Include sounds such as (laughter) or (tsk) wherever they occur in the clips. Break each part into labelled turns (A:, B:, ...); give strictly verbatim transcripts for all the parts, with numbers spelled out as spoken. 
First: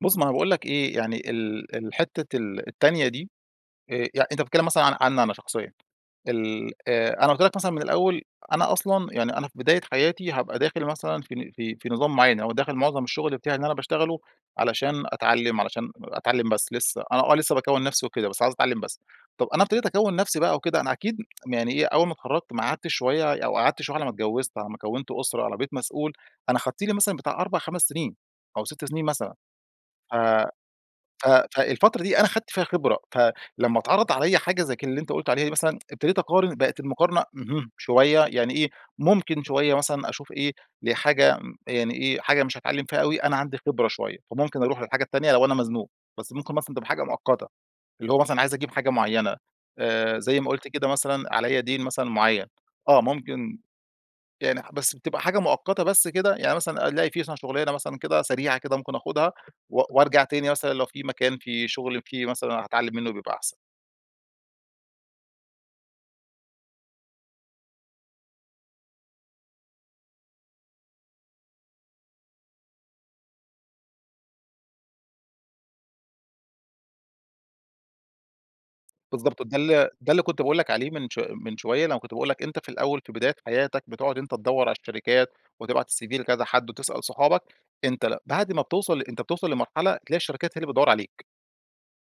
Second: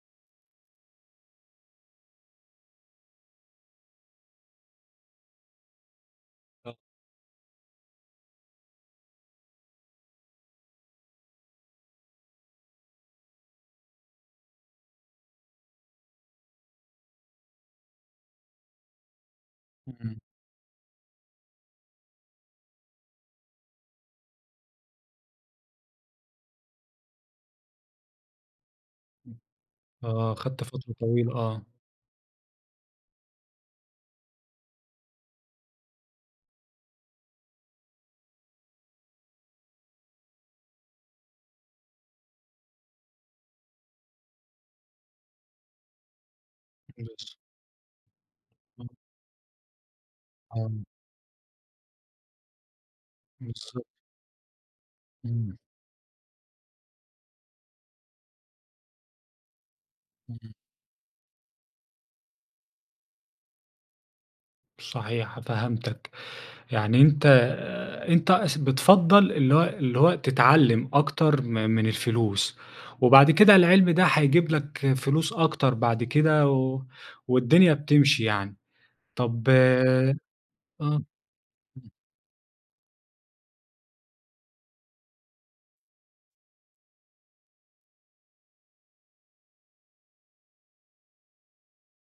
A: بُص، ما أنا باقول لك إيه، يعني ال ال حتة ال التانية دي، آآ، يعني أنت بتتكلم مثلًا عن عني أنا شخصيًا، ال
B: آه.
A: آآ أنا قُلت لك مثلًا من الأول، أنا أصلًا يعني أنا في بداية حياتي هابقى داخل مثلًا في ن في في نظام معين أو داخل معظم الشغل بتاعي إن أنا باشتغله علشان أتعلم، علشان أتعلم بس لسه، أنا آه، لسه باكوّن نفسي وكده، بس عايز أتعلم بس. طب، أنا ابتديت أكوّن
B: إمم.
A: نفسي بقى وكده، أنا أكيد (tsk) يعني إيه، أول ما اتخرجت ما قعدتش شوية أو قعدت شوية على ما اتجوزت، على ما كوّنت أسرة، على ما بقيت مسؤول، أنا خدت لي مثلًا بتاع أربع خمس سنين أو ست سنين مثلًا.
B: إمم.
A: ف
B: آه، أخدت فترة
A: ف
B: طويلة آه.
A: فالفترة دي أنا خدت فيها خبرة، فلما اتعرض عليّا حاجة زي ك اللي أنت قُلت عليها دي مثلًا، ابتديت أقارن، بقت المقارنة اهم، شوية يعني إيه، ممكن شوية مثلًا أشوف ايه، لحاجة يعني إيه، حاجة مش هاتعلم فيها أوي أنا عندي خبرة شوية، فممكن أروح للحاجة التانية لو أنا مزنوق، بس ممكن مثلًا تبقى حاجة
B: بس.
A: مؤقتة. اللي هو مثلًا عايز أجيب
B: امم.
A: حاجة معينة آآ، زي ما قُلت
B: آه.
A: كده مثلًا عليّا دين مثلًا معين، آه، ممكن
B: بالضبط.
A: يعني بس بتبقى حاجة
B: إمم.
A: مؤقتة بس كده، يعني مثلًا ألاقي مثلًا في شغلانة مثلًا كده سريعة كده ممكن آخدها و وأرجع تاني
B: إمم.
A: مثلًا لو في مكان، في شغل، في مثلًا هاتعلم منه بيبقى أحسن.
B: صحيح. فهمتك، يعني أنت آآ، أنت س بتفضّل اللي هو اللي هو تتعلم أكتر م من الفلوس، وبعد كده العلم ده هيجيب لك فلوس أكتر بعد كده، و والدنيا بتمشي يعني.
A: بالضبط،
B: طب
A: ده ال ده
B: آه.
A: اللي كنت باقول لك عليه
B: امم.
A: من ش من شوية، لمّا كنت باقول لك أنت في الأول، في بداية حياتك، بتقعد أنت تدوّر على الشركات وتبعت الCV لكذا حد، وتسأل صحابك. أنت ل بعد ما بتوصل أنت بتوصل لمرحلة، تلاقي الشركات هي اللي بتدوّر عليك،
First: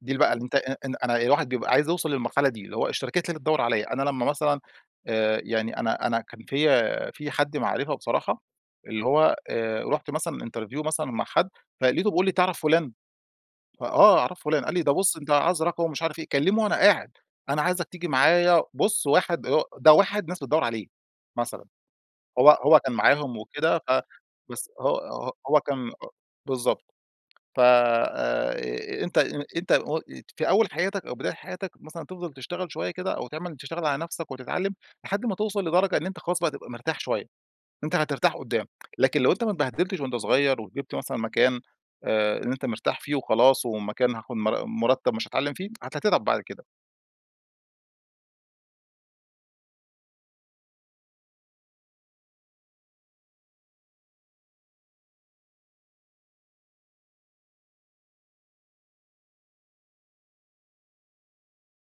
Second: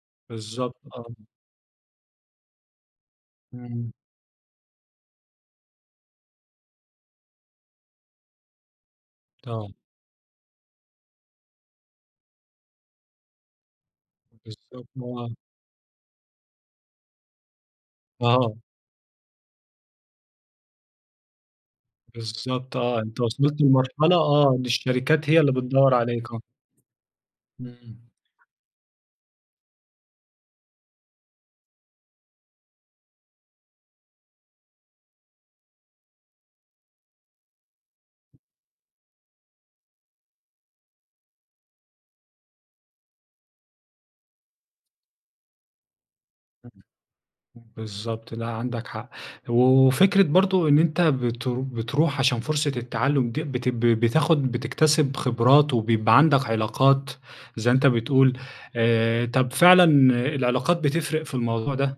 A: دي ال بقى اللي أنت
B: بالضبط،
A: إن إن
B: آه.
A: أنا الواحد بيبقى عايز يوصل للمرحلة دي، اللي هو الشركات هي اللي تدوّر
B: إمم.
A: عليّا. أنا لمّا مثلًا آآ، يعني أنا أنا كان فيّا في حد معرفه بصراحة، اللي هو
B: آه.
A: آآ، رُحت مثلًا interview مثلًا مع حد، فلقيته بيقول لي: "تعرف فلان؟" ف آه، أعرف فلان. قال لي:"
B: بالضبط،
A: ده
B: ما
A: بُص،
B: هو
A: أنت عايز رقمه ومش عارف إيه." كلمه وأنا قاعد. أنا عايزك تيجي
B: آه.
A: معايّا. بُص، واحد ده واحد ناس بتدوّر عليه مثلًا. هو
B: بالضبط
A: هو كان
B: آه، أنت
A: معاهم
B: وصلت
A: وكده ف
B: لمرحلة آه، إن
A: بس هو
B: الشركات
A: ه
B: هي اللي
A: هو كان
B: بتدوّر
A: آآ،
B: عليك، آه.
A: بالضبط. ف
B: إمم.
A: آآ، أنت أنت و ات في أول حياتك أو بداية حياتك مثلًا تفضل تشتغل شوية كده أو تعمل تشتغل على نفسك وتتعلم، لحد ما توصل لدرجة إن أنت خلاص بقى تبقى مرتاح شوية. أنت هترتاح قدام، لكن لو أنت ما اتبهدلتش وأنت صغير وجبت مثلًا مكان، آآ، إن أنت مرتاح فيه وخلاص، ومكان هاخد مر مرتب مش هاتعلم فيه، هت تتعب بعد كده.
B: إمم، بالضبط. لأ، عندك حق. وفكرة برضه إن أنت بت بتروح عشان فرصة التعلم دي بتب بتاخد بتكتسب خبرات وبيبقى عندك علاقات، زي ما أنت بتقول. آآ، طب فعلًا العلاقات بتفرق في الموضوع ده؟